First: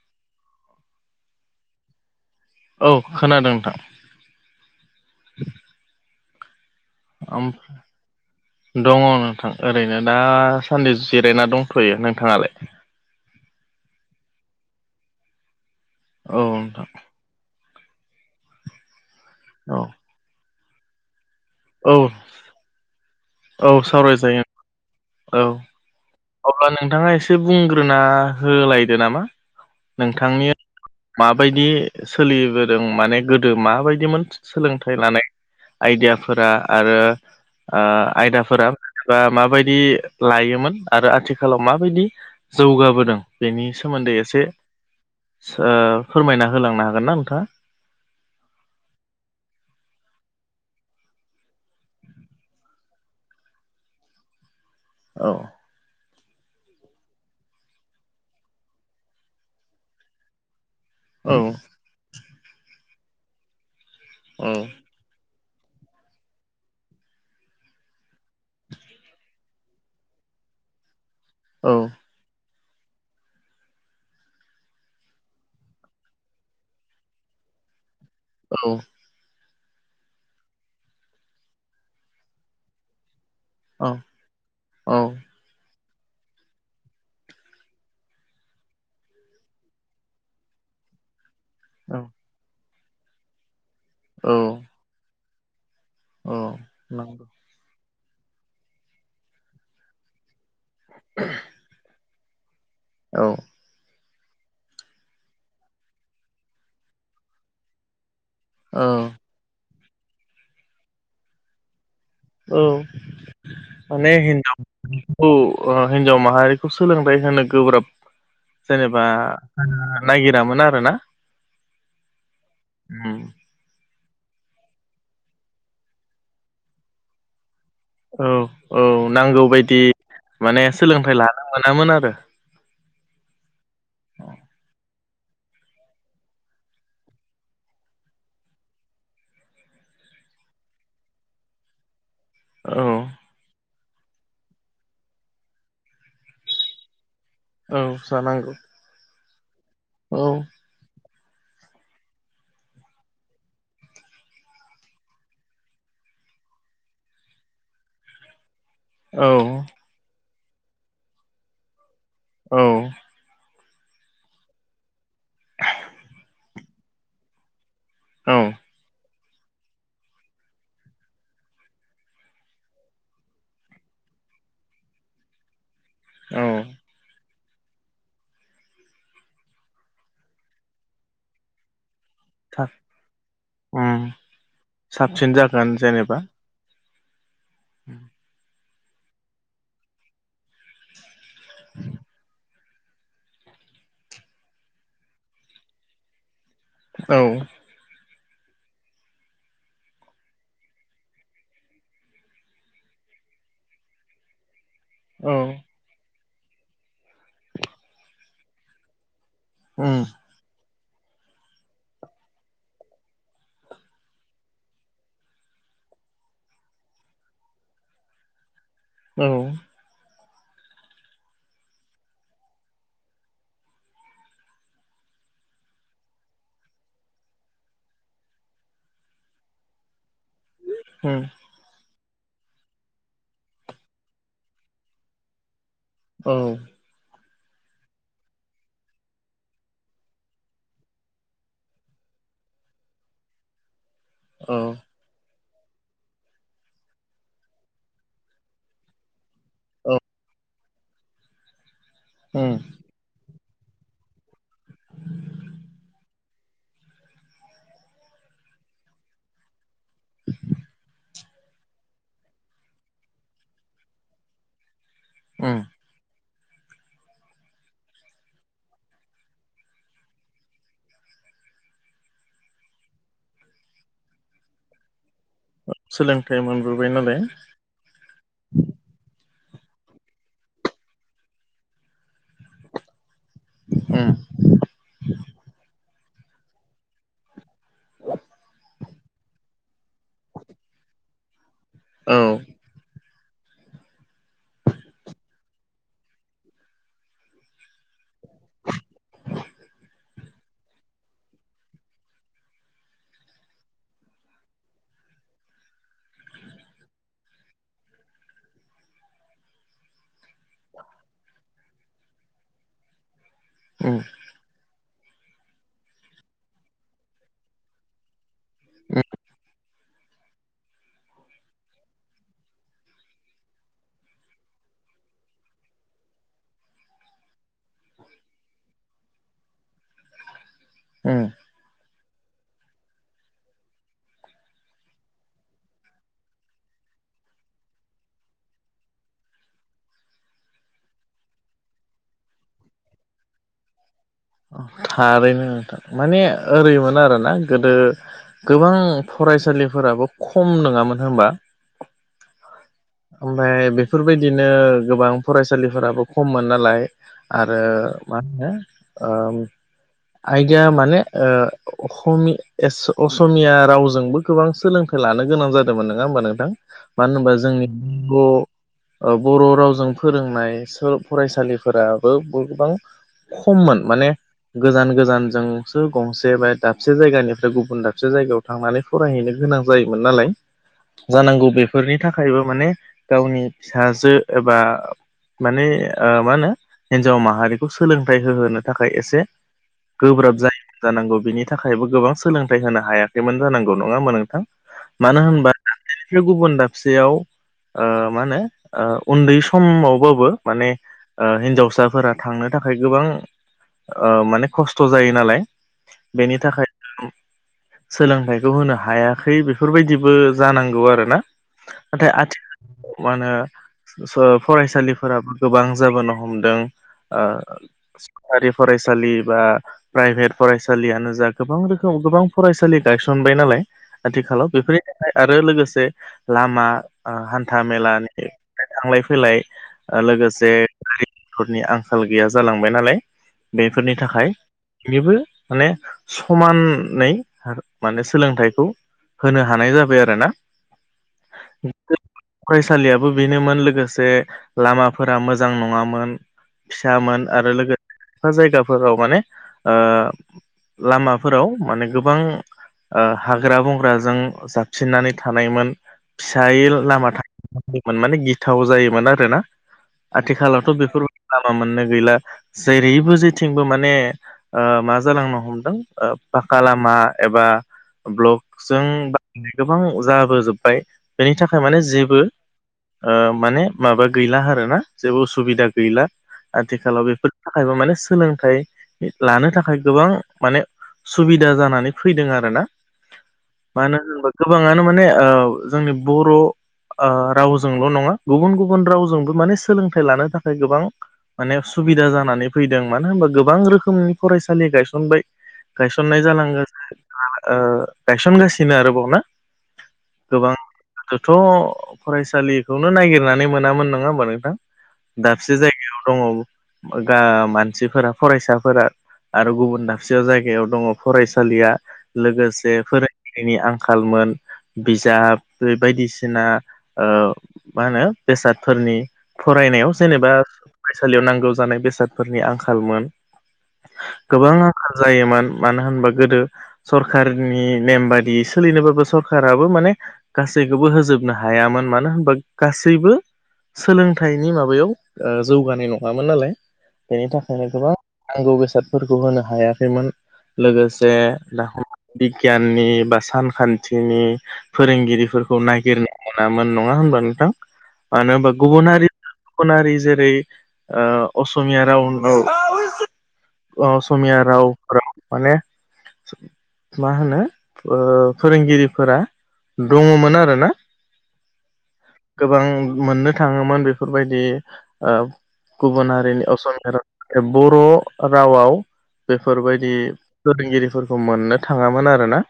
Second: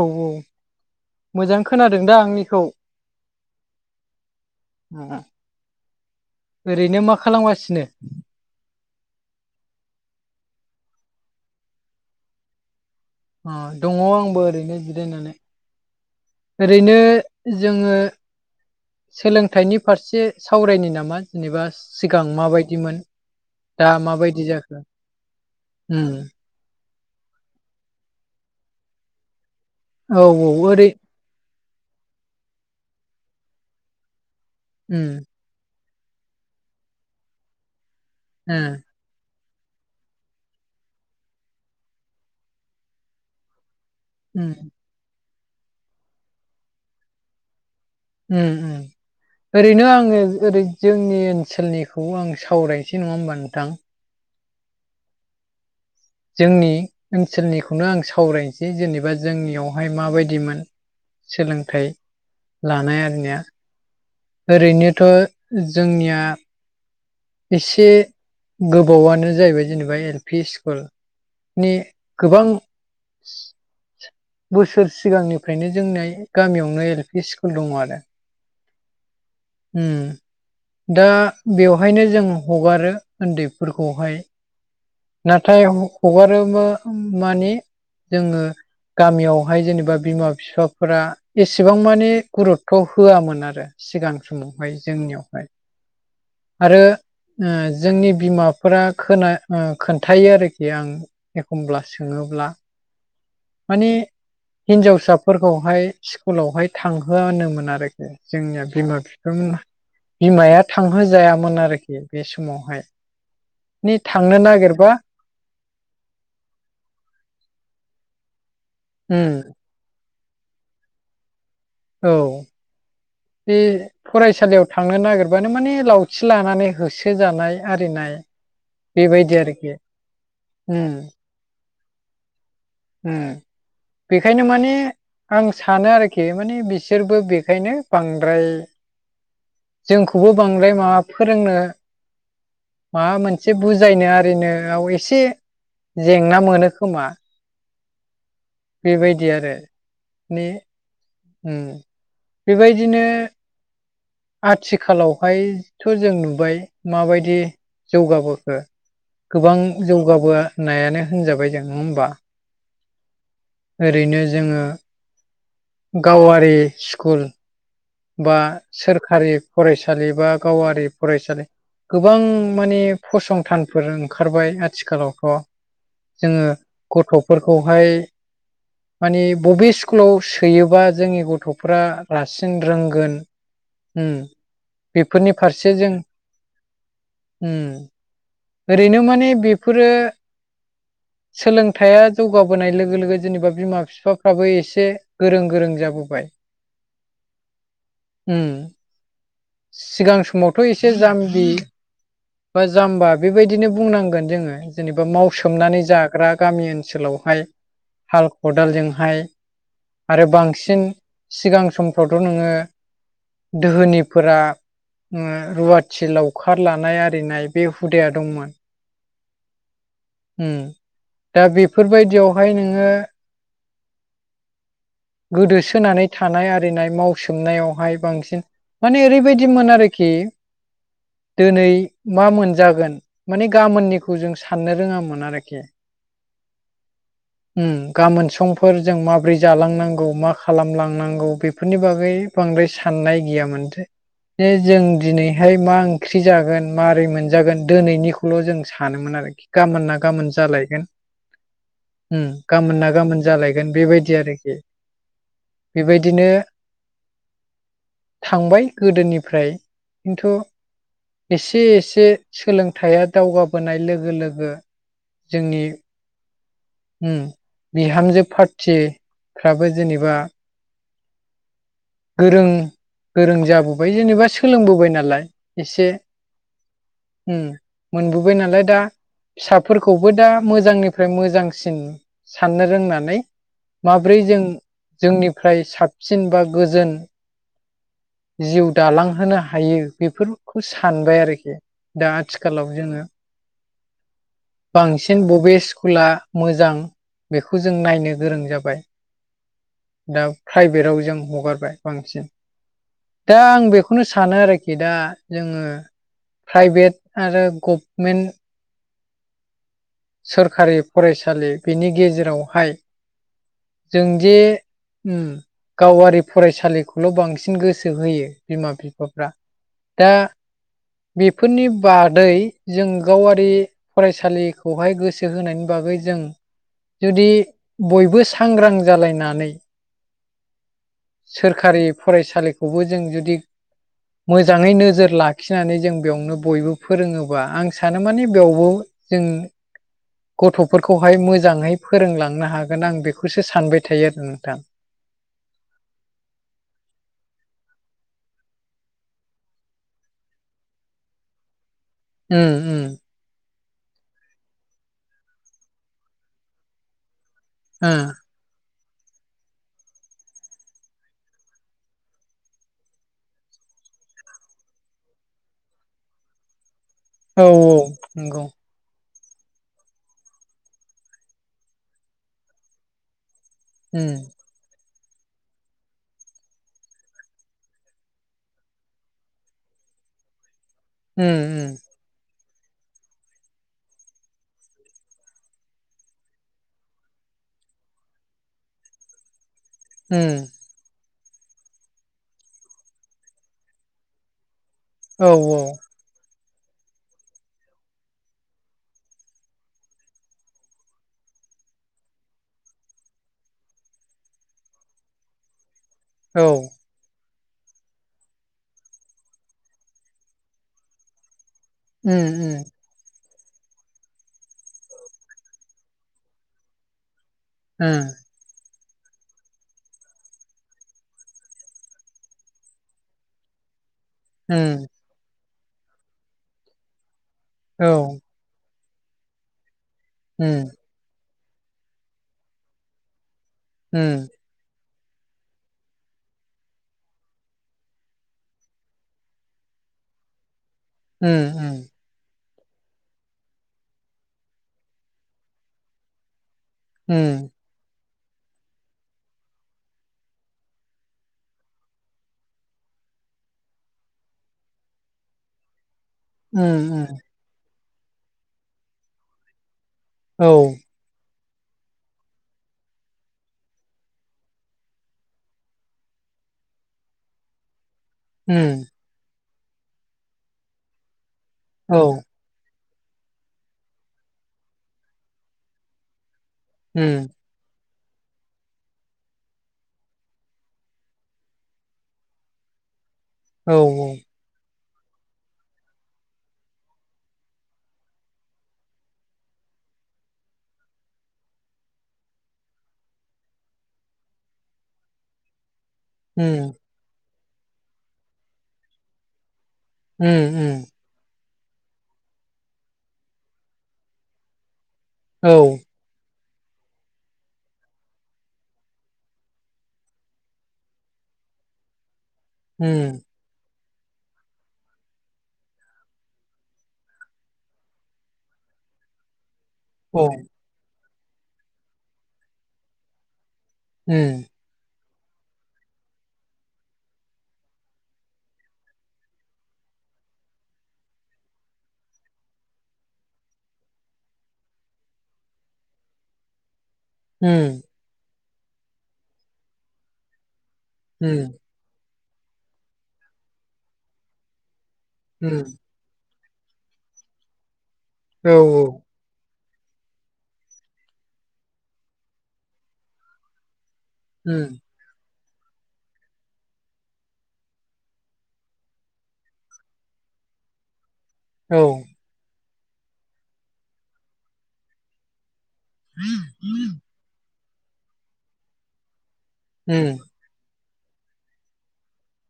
औ औ मोजां खोनादों दा आंनिखौ औ खोनादों नोंथां ओरैनो मा ओम खालामगासिनो दङ नोंथां ओरैनो दासान्दि जिरायना दंथ'यो नोंथाङालाय अ दङ आंबो ओरैनो जिरायनानै औ नोंथां ओरैनो जोङो सोलोंथाइनि औ फारसे सावरायनो नामा जेनेबा औ सिगां माबायदिमोन औ दा सावरायजायो माबायदि जाखो औ ओम अब्ला नोंथाङा एसे बुंग्रोना होलायदो नामा औ नोंथांनि औ ओरै माबायदि सोलिबोदों माने गोदो माबायदिमोन सोलोंथाइ उम लानाय आइदियाफोरा आरो ओ ओ आयदाफोरा बा माबायदि लायोमोन आरो आथिखालाव माबायदि जौगाबोदों बेनि सोमोन्दै एसे उम फोरमायना ओ होलांनो हागोन ना नोंथाङा उम उम ओरैनो आङो ओरै जोंनि ओनसोलनिखौ आं सावरायनोसै नङा होमबा नोंथां औ जोंनि ओनसोलनिखौनो आं सावरायनोसै जेनेबा जोंनियावहाय माबायदिमोन औ सोलोंथाइ लानाय आरनिया औ ओरैनो थ' जोंनिया एसे गोबावनो जाहैबाय जेनेबा एल पि स्कुलनि गोबां बोसोर सिगांनिफ्रायनो जोंनि गामियावनो एल पि स्कुल दङ आरो औ ओम दा बेवहायनो जों हगारो उन्दैफोरखौहाय औ नाथाय हगारोबा माने जोङो गामियावहाय जेनेबा बिमा बिफाफोरा एसेबां औ माने गुरुत्थ' होआमोन आरो सिगां औ समावहाय जोंनियावहाय औ आरो नंगौ ओ जोंनि बिमाफोरा खोना ओ खोन्थायो आरोखि खि आं एखमब्ला सोङोब्ला औ माने हिनजावसाफोरखौहाय स्कुलावहाय थांहोआनोमोन आरो जोंनिया औ बिमा बिफामोन बिमाया थांहोजायामोन आरोखि बे औ समावहाय नै माने थांनो हिनजावखौ नागिरबा हिनजाव माहारिखौ सोलोंथाइ होनो गोब्राब जेनेबा उम ओ नायागिरामोन आरो ना। औ बे फरायसालियाव थांनो नागिरबानो माने लावथि लानानै होसो जानाय आरिनाय औ औ बेबायदि नांगौ आरोखि बायदि माने उम सोलोंथाइ लानो मोनामोन आरो। बेखायनो माने आं सानो आरोखि माने बिसोरबो बेखायनो बांद्राय जोंखौबो बांद्राय माबा फोरोंनो औ माबा मोनसे बुजायनो आरिनोाव एसे जेंना मोनो खोमा। औ जानांगौ। बेबायदि आरो औ माने उम बेबायदिनो आथिखालावहायथ' जों नुबाय माबायदि जौगाबोखो औ गोबां जौगाबोनायानो होनजाबाय जों नङा होमबा? औ ओरैनो जोङो गावारि स्कुल बा औ सोरखारि फरायसालि बा गावारि फरायसालि गोबां माने फसंथानफोर ओंखारबाय आथिखालावथ'। औ जोङो गथ'फोरखौहाय माने बबे स्कुलाव सोयोबा जोंनि गथ'फ्रा रासिन‌ सिन था रोंगोन उम बेफोरनि साबसिन फारसे जागोन जों जेनेबा उम [inaudible] ओरैनो माने बेफोरो सोलोंथाइया जौगाबोनाय लोगो लोगो जेनेबा बिमा बिफाफ्राबो एसे गोरों गोरों जाबोबाय। औ उम सिगां समावथ' एसे जाम्बि बा जाम्बा बेबायदिनो बुंनांगोन जोङो जेनेबा औ मावसोमनानै जा ग्रा गामि ओनसोलावहाय हाल खदालजोंहाय उम आरो बांसिन सिगां समफ्रावथ' नोङो दोहोनाफोरा रुवाथि लावखार लानाय आरि नाय बे हुदाया दंमोन। औ उम दा बेफोरबायदियावहाय नोङो [inaudible] गोदोसोनानै थानाय आरिनाय मावसोमनायावहाय बांसिन माने ओरैबायदिमोन आरोखि उम दिनै मा मोनजागोन माने गाबोननिखौ जों साननो रोङामोन आरोखि। औ गाबोन समफोरजों माबोरै जालांनांगौ मा खालामलांनांगौ बेफोरनि बागै बांद्राय साननाय गैयामोनसै जे औ जों दिनैहाय मा ओंख्रि जागोन माबारै मोनजागोन दिनैनिखौल' जों सानोमोन आरोखि गाबोन औ ना गाबोन जालायगोन। उम गाबोन ना गाबोन जालायगोन बेबायदि आरोखि बेबायदिनो थांबाय गोदोनिफ्राय खिन्थु एसे एसे सोलोंथाइया दावगाबोनाय लोगो लोगो उम जोंनि बिहामजो पार्टिफ्राबो जेनेबा गोरों गोरों जाबोबाय जेनेबा सोलोंबोबाय नालाय एसे सोलोंथाइ मोनबोबाय नालाय उम मोनबोबाय नालाय दा फिसाफोरखौबो दा मोजांनिफ्राय मोजांसिन साननो रोंनानै उम माब्रै जों जोंनिफ्राय साबसिन बा गोजोन [inaudible] जिउ दालांहोनो हायो बेफोरखौ सानबाय आरोखि दा औ आथिखालाव जोङो बांसिन बबे स्कुला मोजां बेखौ जों नायनो गोरों जाबाय दा प्राइभेटाव जों हगारबाय बांसिन दा आं बेखौनो सानो आरोखि दा जोङो प्राइभेट आरो गभमेन्ट सोरखारि फरायसालि बिनि गेजेरावहाय उम जोंदि उम गावारि फरायसालिखौल' बांसिन गोसो होयो। बिमा बिफाफ्रा दा बेफोरनि बादै जों गावारि फरायसालिखौहाय गोसो होनायनि बागै जों जुदि बयबो सा सांग्रां जालायनानै उम सोरखारि फरायसालिखौबो जों जुदि मोजाङै नोजोर लाखिनानै जों बेयावनो बयबो फोरोङोबा आं सानो माने बेयावबो जों गथ'फोरखौहाय मोजाङै फोरोंलांनो हागोन आं बेखौसो सानबाय थायो आरो नोंथां। थारैनोथां माने ओरैमोन आरोना गोदो गोबां फरायसालिफोराबो खम नङामोन हबा? ओं उम ओमफ्राय बेफोरबायदिनो गोबां फरायसालिफोराबो खममोन नालाय आरो मा होनो ओम आयदाया माने ओ अखमि एस असमिया रावजोंबो गोबां सोलों थाइ लानो गोनां जादोंमोन नङा होमबा नोंथां मानो होनबा ओ औ जोंनि'ब नंगौ ओ बर' रावजों फोरोंनाय सो फरायसालिफोराबो गोबां खममोन माने उम गोजान गोजानजोंसो गंसे बा दाबसे जायगानिफ्राय गुबुन दाबसे जायगायाव थांनानैै फरायहैनो गोनां जायोमोन नालाय उम जानांगौ उम बेफोरनि थाखायबो माने गावनि फिसाजो एबा माने ओ मा होनो हिनजाव माहारिखौ सोलोंथाइ होहोनो थाखाय एसे उम गोब्राब जायो। जानांगौ बिनि थाखायबो गोबां सोलोंथाइ होनो हायाखैमोन जानांगौ नङा होनबा नोंथां। मानो औ होनबा औ दाबसेनिफ्राय गुबुन दाबसेयाव ओ मा होनो उन्दै समावबाबो माने ओ हिनजावसाफोरा थांनो थाखाय गोबां ओ माने खस्थ' जायो नालाय बेनि औ थाखाय सोलोंथाइखौ होनो हायाखै बेफोरबायदिबो जानांगौ आरो ना नाथाय उम उम आथिखालाव मा होनो स फरायसालिफोराबो गोबां जाबोनो हमदों ओ ओं आरि फरायसालि बा प्राइभेट फरायसालियानो जा गोबां रोखोम गोबां फरायसालि गायसनबाय नालाय आथिखालाव बेफोरनि उम थाखाय आरो लोगोसे लामा ओ हान्था औ मेलानि थांलाय फैलाय ओ-लोगोसे उम गारि मथरनि आंखाल गैया जालांबाय नालाय। बेफोरनि उम थाखाय। बेबो माने समानै माने सोलोंथाइखौ। होनो हानाय जाबाय आरो ना ओम। फरायसालियाबो बेनोमोन लोगोसे लामाफोरा मोजां नङामोन। फिसामोन उम आरो लोगो खायफा जायगाफोराव माने ओ-लामाफोराव माने गोबां हाग्रा बंग्राजों जाबसिननानै थानायमोन। फिसायै उम उम लामा जायोमोन माने गिथाव जायोमोन आरोना। औ आथिखालावथ' बेफोरबाय लामा मोननो गैला जेरैबो जेथिंबो माने ओ-मा जालांनो हमदों ओ-फाका लामा एबा ब्लकजों उम बनाय गोबां जाबोजोब्बाय बेनि थाखाय माने औ जेबो ओ-माने माबा गैला आरोना जेबो उसुबिदा गैला आथिखालाव उम बेफोर थाखायबो माने सोलोंथाइ लानो थाखाय गोबां माने सुबिदा जानानै फैदों आरोोना औ मानो होनोबा गोबाङानो माने ओ-जोंनि बर' ओ-रावजोंल' नङा गुबुन गुबुन रावजोंबो माने सोलोंथाइ लानो थाखाय गोबां माने सुबिदा जानानै फैदों। मानो होनबा गोबां रोखोमनि फरायसालि गायसनबाय गायसननाय उम जालांगा ओ-गायसन गासिनो आरो बावना? उम उम गोदोथ' फरायसालिखौनो नायगिरनानै मोनामोन नङा होमबा नोंथां? औ दाबसे जायगायाव दङ गा- मानसिफोरा फरायसाफोरा। आरो गुबुन दाबसेयाव जायगायाव दङ फरायसालिया लोगोसे उम फोरोंगिरि नि आंखालमोन। बिजाब बे बायदिसिना ओ- मा होनो बेसादफोरनि फरायनायाव औ जेनेबा फरायसालियाव नांगौ जानाय बेसादफोरनि आंखालमोन उम गोबां। गोजान जायोमोन मानो होनबा गोदो सरखारनि नेम बादिय सोलिनोबो सरखाराबो माने गासैखौबो होजोबनो हायामोन मानो होनबा गासैबो सोलोंथाइनि माबायाव ओ-जौगानाय नङामोन नालाय। बेनि थाखायनो उम गोबां नांगौ बेसादफोरखौ होनो हायाखैमोन लोगोस से उम बिगियाननि बा सानखान्थिनि फोरोंगिरि फोर उम नायगिरना मोनामोन नङा होनबा नोंथां? मानो औ होनबा गुबुन हारि गुबुनारि जेरै असमिया राव ओ- अ-असमिया उम रावफोराव माने मा होनो ओ-फोरोंगिरिफोरा दङमोन आरोना औ गोबां मोननो थाङोमोन बेफोरबायदि ओ - गुबुन हारिनि असमिया राव ए-बर' रावआव बेफोरबायदि उम फोरोंगिरिफोरखौ मोननो थाङामोन आरोना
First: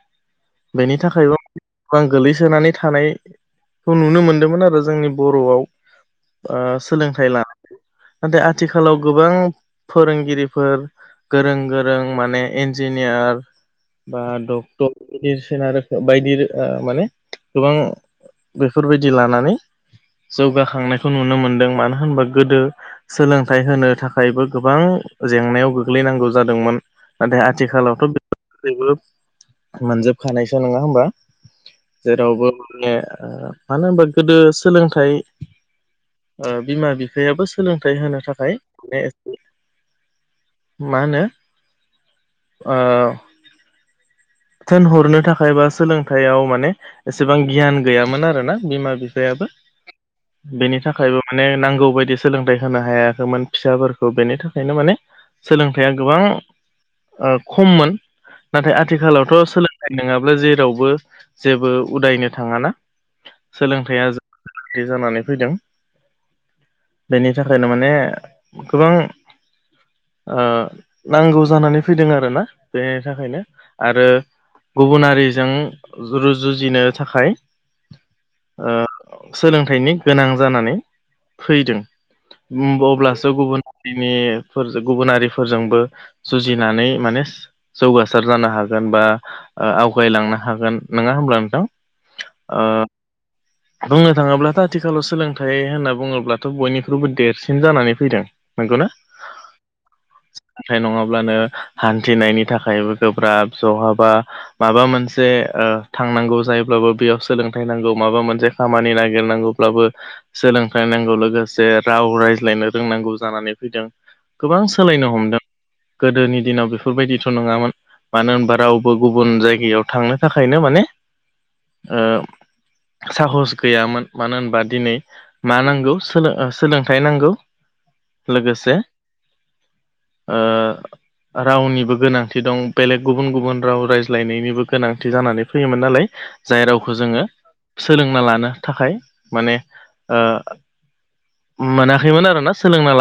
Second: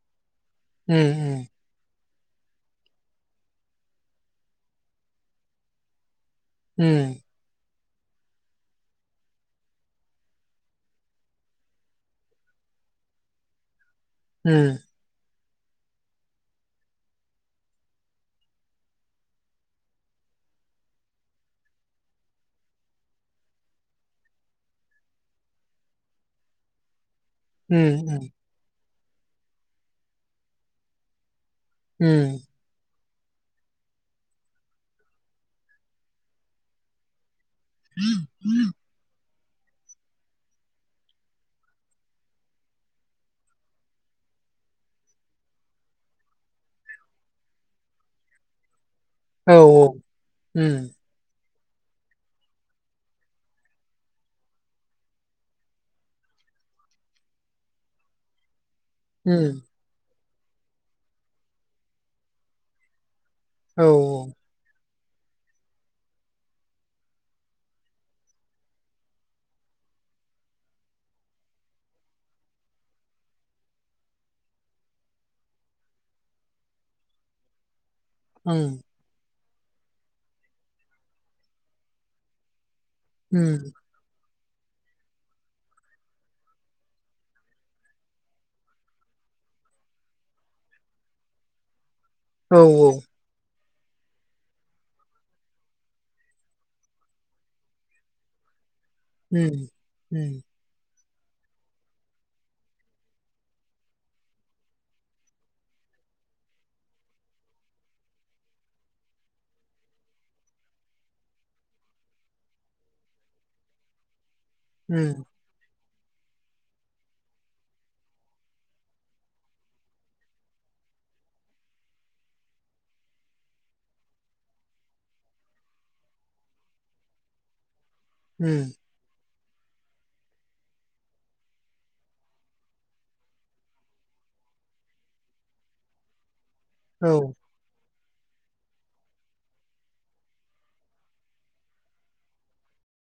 उम बेनि थाखायबो गोबां गोलैसोनानै थानायखौ नुनो मोनदोंमोन आरो जोंनि बर'आव। ओ-सोलोंथाइ लानाय नाथाय आथिखालाव गोबां फोरोंगिरिफोर गोरों गोरों माने इन्जिनियार बा उम डक्टर बायदिसिना रोखोम बायदि ओ-माने गोबां बेफोरबायदि दि लानानै जौगाखांनायखौ नुनो मोनदों मानो होनबा गोदो सोलोंथाइ होनो थाखायबो गोबां जेंनायाव गोग्लैनांगौ जादोंमोन। नाथाय आथिखालावथ' उम उम औ बे जेबो मोनजोबखानायसो नङा होमबा? उम जेरावबो माने ओ मानो होनबा गोदो सोलोंथाइ ओ बिमा बिफायाबो सो सोलोंथाइ होनो थाखाय [unintelligible] मा होनो ओ थोनहरनो थाखायबा सोलोंथाइयाव माने एसेबां गियान गैयामोन आरोना बिमा -बिफ फायाबो उम औ उम औ उम बेनि थाख खायबो माने नांगौ बायदि सोलोंथाइ होनो हायाखैमोन फिसाफोरखौ बेनि थाखायनो माने सोलोंथाइया गोबां ओ खममोन नाथाय आथिखालाव थ' सोलोंनाय नोङाब्ला जेरावबो जेबो उदायनो थाङाना सोलोंथाइया [unintelligible] जानानै फैदों। बेनि थाखायनो माने गोबां ओ नांगौ जानानै फैदों आरोना बेनि थाखायनो आरो गुबुनारिजों रुजुजिनो थाखाय ओ [unintelligible] सोलोंथाइनि गोनां जानानै फैदों उम अब्लासो गुबुन [unintelligible] गुबुनारिफोरजोंबो जुजिनानै मानेस जौगासार जानो हागोन बा ओ आवगायलांनो हागोन नोङा होमब्ला नोंथां ओ बुंनो थाङोब्लाथ' आथिखालाव सोलोंथाइ होनना बुङोब्लाथ' बयनिख्रुइबो देरसिन जानानै फैदों नोंगौ ना उम-उम। नाथाय नङाब्लानो हान्थिनायनि थाखायबो गोब्राब जहाबा माबा मोनसे ओ थांनांगौ जायोब्लाबो बेयाव सोलोंथाइ नांगौ माबा मोनसे खामानि नागिरनांगौ ब्लाबो सोलोंथाइ नांगौ लोगोसे राव रायज्लायनो रोंनांगौ जानानै फैदों। गोबां सोलायनो हमदों गोदोनि दिनाव बेफोरबायदिथ' नङामोन मानो होनबा राव बो गुबुन जायगायाव थांनो थाखायनो माने ओम साहस गैयामोन मानो होनबा दिनै मा नांगौ सोलो ओ सोलोंथाइ नांगौ उम लोगोसे ओ रावनिबो गोनांथि दं बेलेग गुबुन गुबुन राव रायज्लायनायनिबो गोनांथि जानानै फैयोमोन नालाय जाय रावखो उम औ जोङो सोलोंना लानो थाखाय माने ओ मोनाखैमोन आरोना सोलोंना ला